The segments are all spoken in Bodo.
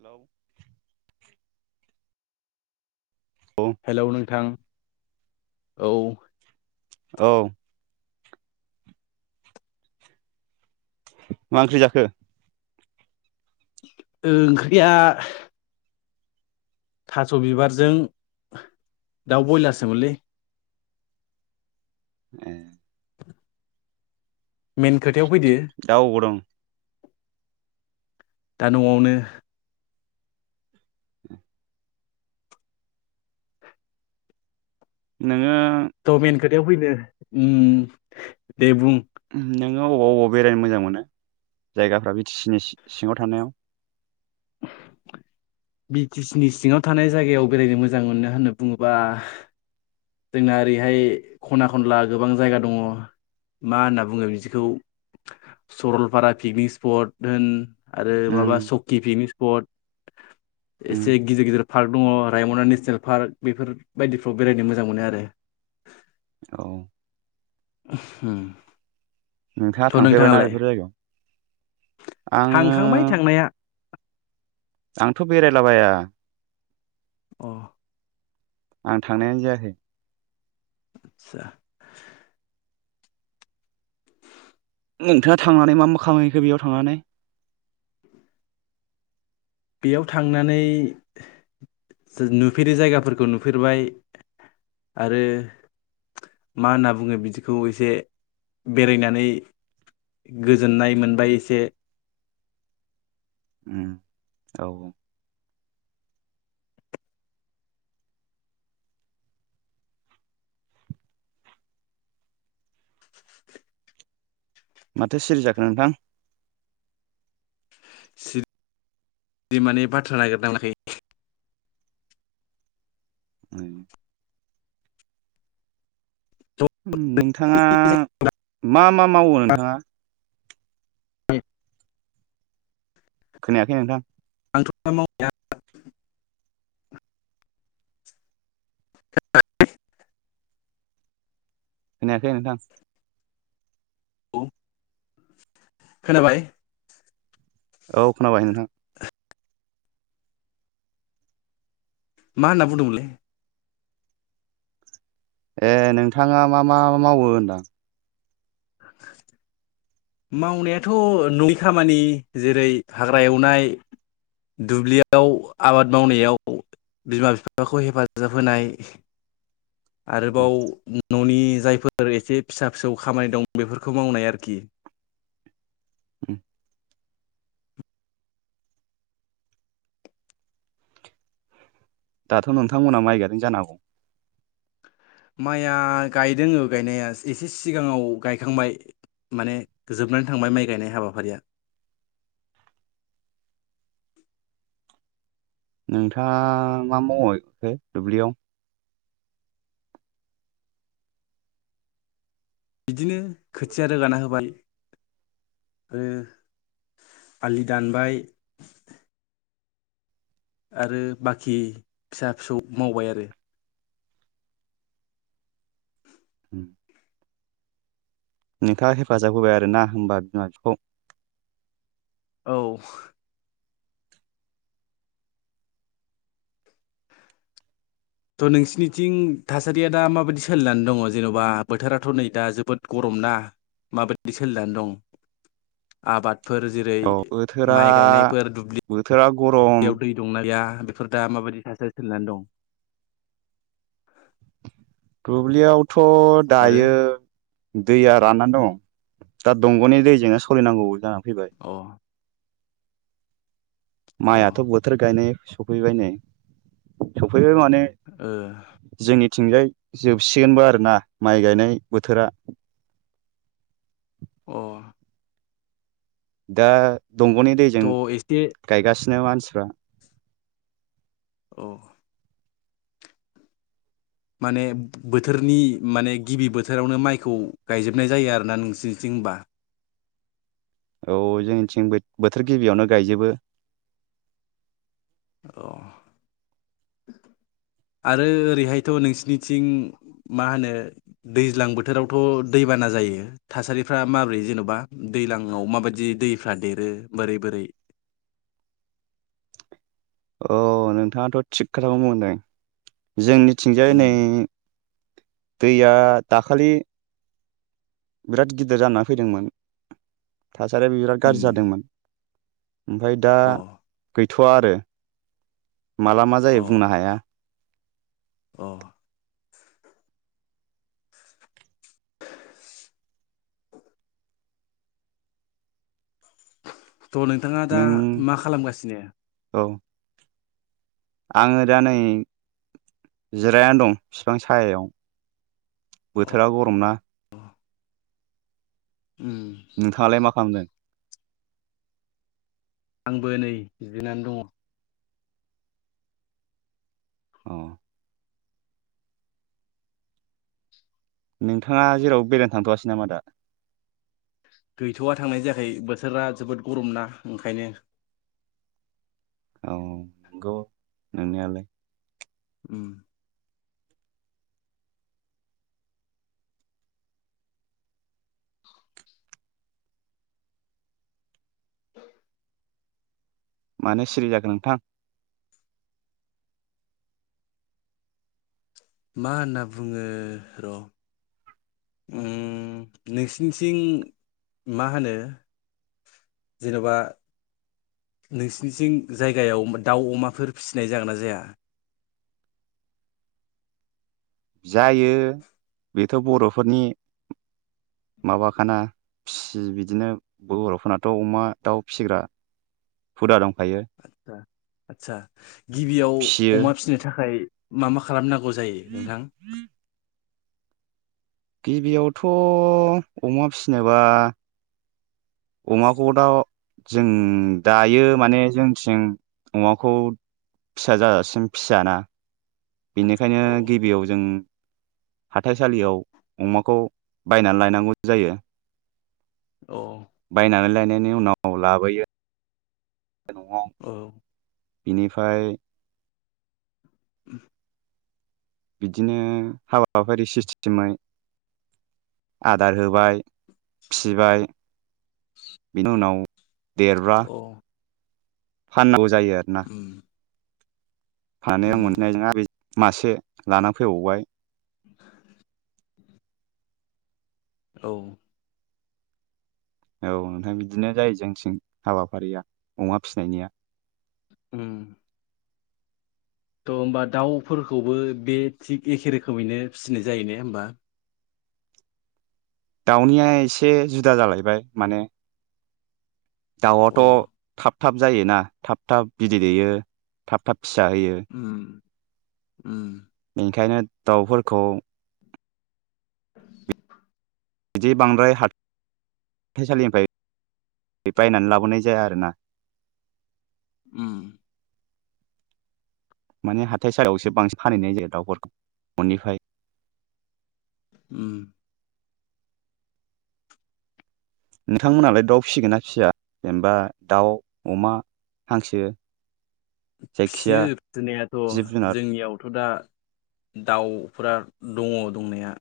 हेलौ औ हेलौ नोंथां औ औ मा ओंख्रि जाखो? ओंख्रिया थास' बिबारजों दाउ बयलारसोमोनलै ए मेन खोथायाव फैदो दा अबाव दं दा नआवनो नोङो थ' मेन खोथायाव फैदो उम दे बुं नोङो अबाव अबाव बेरायनो मोजां मोनो जायगाफ्रा बि टि सि नि सिङाव थानायाव [unintelligible] बिटिसिनि सिङाव थानाय जायगायाव बेरायनो मोजां मोनो होननानै बुङोबा जोंना ओरैहाय खना खनला गोबां जायगा दङ मा होनना बुङो बिदिखौ सरलपारा पिकनिक स्पट होन आरो उम माबा सकि पिकनिक स्पट उम एसे गिदिर गिदिर पार्क दङ रायमना नेसनेल पार्क बेफोर बायदिफ्राव बेरायनो मोजां मोनो आरो औ [unintelligible] नोंथाङा थ' थांफेरबायना नोंथाङालाय बेफोर जायगायाव आङो थांखांबाय थांनाया आंथ बेरायलाबाया औ आं थांनायानो जायाखै आतसा नोंथाङा थांनानै मा मा खामानिखो बेयाव थांनानै बेयाव थांनानै नुफेरै जायगाफोरखौ नुफेरबाय आरो मा होनना बुङो बिदिखौ एसे बेरायनानै गोजोननाय मोनबाय एसे उम औ औ माथो सिरि जाखो नोंथां बिदि माने बाथ्रा नागिरना मोनाखै उम नोंथाङा मा मा मावो नोंथाङा? [unintelligible] खोनायाखै नोंथां [unintelligible] मावनाया [unintelligible] खोनायाखै नोंथां खोनाबाय औ खोनाबाय नोंथां मा होनना बुंदोंमोनलै ए नोंथाङा मा मा मावो होनदां [inaudible] मावनायाथ ननि खामानि जेरै हाग्रा एवनाय दुब्लियाव आबाद मावनायाव बिमा बिफाखौ हेफाजाब होनाय [unintelligible] आरोबाव ननि जायफोर एसे फिसा फिसौ खामानि दं बेफोरखौ मावनाय आरोखि औ दाथ नोंथांमोना माइ गाजों जानांगौ माइया गायदों गायनाया एसे सिगाङाव गायखांबाय। माने जोबनानै थांबाय माइ गायनाय हाबाफारिया। [inaudible] नोंथाङा मा मावहैखो दुब्लियाव? बिदिनो खोथिया रोगाना होबाय। उम आलि दानबाय, आरो बाखि फिसा फिसौ मावबाय आरो। उम नोंथाङा हेफाजाब होबाय आरोना होनबा बिमा बिफाखौ औ। थ' नोंसिनिथिं थासारिया दा माबायदि सोलिनानै दङ जेन'बा बोथोराथ' नै दा जोबोद गरम ना माबायदि सोलिनानै दं? आबाद फोर जेरै औ बोथोरा माइ गायनायफोर दुब्लि बोथोरा गरम याव दै दंना गैया? बेफोर दा माबायदि थासारि सोलिनानै दं? दुब्लियावथ' आरो दायो दैया राननानै दं। दा दंग'नि दैजोंनो सोलिनांगौ जानानै फैबाय। अ अ माइआथ' बोथोर गायनाय सफैबाय नै। सौ बेबो माने जोंनि थिंजाय जोबसिगोनबो आरो ना माइ गायनाय बोथोरा। अ दा दंग'नि दैजों थ' एसे गायगासिनो मानसि [unintelligible] औ माने बोथोरनि माने गिबि बोथोरावनो माइखौ गायजोबनाय जायो आरोना नोंसिनिथिं ओमबा। औ जोंनिथिं बोथोर गिबियावनो गायजोबो। अ [inaudible] आरो ओरैहायथ' नोंसिनिथिं मा होनो दैज्लां बोथोरावथ' दैबाना [unintelligible] जायो थासारिफ्रा माबोरै जेन'बा दैज्लांआव माबायदि दैफ्रा देरो बोरै बोरै [inaudible] अ नोंथाङाथ' थिग खोथाखौनो बुंदों जोंनिथिंजाय उम नै दैया दाखालि बिराद गिदिर जानानै फैदोंमोन। थासारियाबो बिराद उम गाज्रि जादोंमोन। ओमफ्राय दा अ गैथ'वा आरो माला मा जायो अ बुंनो हाया। अ [inaudible] थ' नोंथाङा दा नों मा खालामगासिनो? औ आङो दा नै जिरायना दं बिफां सायायाव। बोथोरा गरम ना? उम नोंथाङालाय मा खालामदों? आंबो नै जिरनानै दङ। अ नोंथाङा जेराव बेरायनो थांथ'आसै नामा दा? गैथ'वा थांनाय जायाखै बोथोरा जोबोद गरमना ओंखायनो औ नंगौ। नोंनियालाय? उम। मानो सिरि जाखो नोंथां? मा होनना बुङो र' उम नोंसिनिथिं मा होनो। जेनेबा नोंसनिथिं जायगायाव दाउ अमाफोर फिसिनाय जागोन ना जाया जायो बेथ' बर'फोरनि माबाखाना फिसियो बिदिनो बर'फोरनाथ' अमा दाउ फिसिग्रा हुदा दं। आदसा आदसा गिबियाव फिसियो अमा फिसिनो थाखाय मा मा खालामनांगौ। नांगौ जायो नोंथां गिबियावथ' अमा फिसिनोबा अमाखौ दा जों दायो माने जोंथिं अमाखौ फिसा जाजासिम फिसियाना बेनिखायनो अ गिबियाव जों हाथाइसालियाव अमाखौ बायनानै लायनांगौ जायो। अ औ बायनानै लायनायनि उनाव लाबोयो। न' आव बिनिफाय उ [unintelligible] बिदिनो हाबााफारि सिस्टेमै आदार होबाय फिसिबाय बेनि उनाव देरब्रा अ फाननांगौ जायो आरोना उम फाननायजों उम मोन्नायजों आरिजों मासे लाना फैबावबाय [inaudible] औ औ नोंथां बिदिनो जायो जोंथिं हाबाफारिया अमा फिसिनायनिया उम थ' होमबा दाउफोरखौबो बे थिग एखे रोखोमैनो फिसिनाय जायो ने होमबा दाउनिया एसे जुदा जालायबाय माने दाउआथ' अ थाब थाब जायोना थाब थाब बिदै दैेयो थाब थाबाब फिसा होयो उम उम ओंखायनो दाउफोरखौ बिदि बांद्राय हा हाथाइसालिनिफ्राय बायनानै लाबोनाय जाया आरो ना उम माने हाथाइ सायावसो बांसिन फानहैनाय जायो दाउफोरखौ ननिफ्राय उम नोंथांमोनालाय दाउ फिसिगोन ना फिसिया जेनेबा दाउ अमा हांसो जायखिया फिसियो फिसिनायाथ' जिब जुनार जोंनियावथ' दा दाउ फोरा दङ दंनाया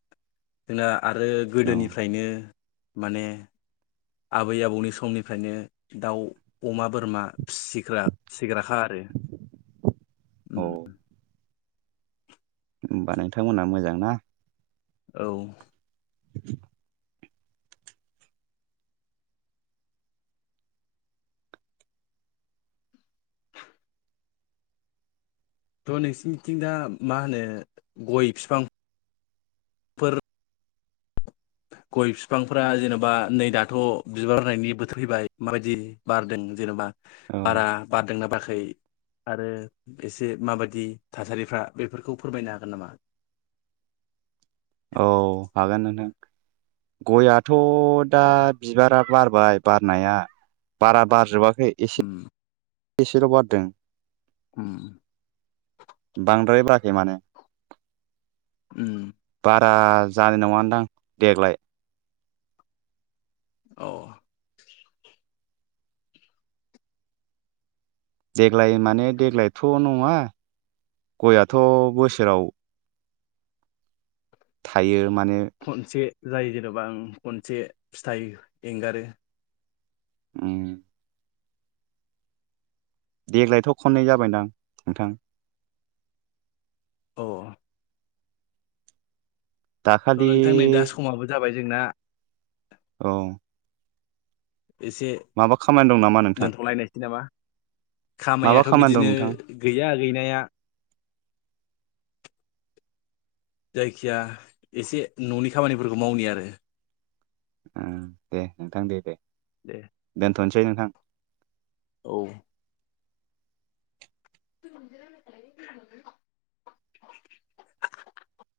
जोंना आरो औ गोदोनिफ्रायनो माने आबै आबौनि समनिफ्रायनो दाउ अमा बोरमा फिसिग्रा फिसिग्राखा आरो औ उम होमबा नोंथांमोनहा मोजां ना? औ [inaudible] थ' नोंसिरनिथिं दा मा होनो गय फिफां गय फिफांफ्रा जेनेबा नै दाथ' बिबार होनायनि बोथोर फैबाय माबायदि बारदों जेनेबा औ बारा बारदोंना बाराखै आरो एसे माबायदि थासारिफ्रा बेफोरखौ फोरमायनो हागोन नामा? [unintelligible] औ हागोन नोंथां गयाथ' दा अ बिबारा बारबाय बारनाया बारा बारजोबाखै एसे उम बेसेल' बारदों उम बांद्रायबाखै माने उम बारा जानाय नङानदां देग्लाय। औ देग्लाय माने देग्लायथ' नङा गआथ' बोसोराव थायो माने खनसे जायो जेन'बा आं खनसे फिथाइ एंगारो औ देग्लायथ' खननै जाबायदां नोंथां? अ थ' दाखालि नोंथां नै दा समाबो जाबाय जोंना औ एसे माबा खामानि दं नामा नोंथां दोनथ'लायनायसै नामा? माबा खामाययाथ' खामानि दं बिदिनो नोंथां गैया गैनाया जायखिया एसे न'नि खामानिफोरखौ मावनि आरो दे नोंथां दे दे दे। दथ'नोसै नोंथां। औ [unintelligible]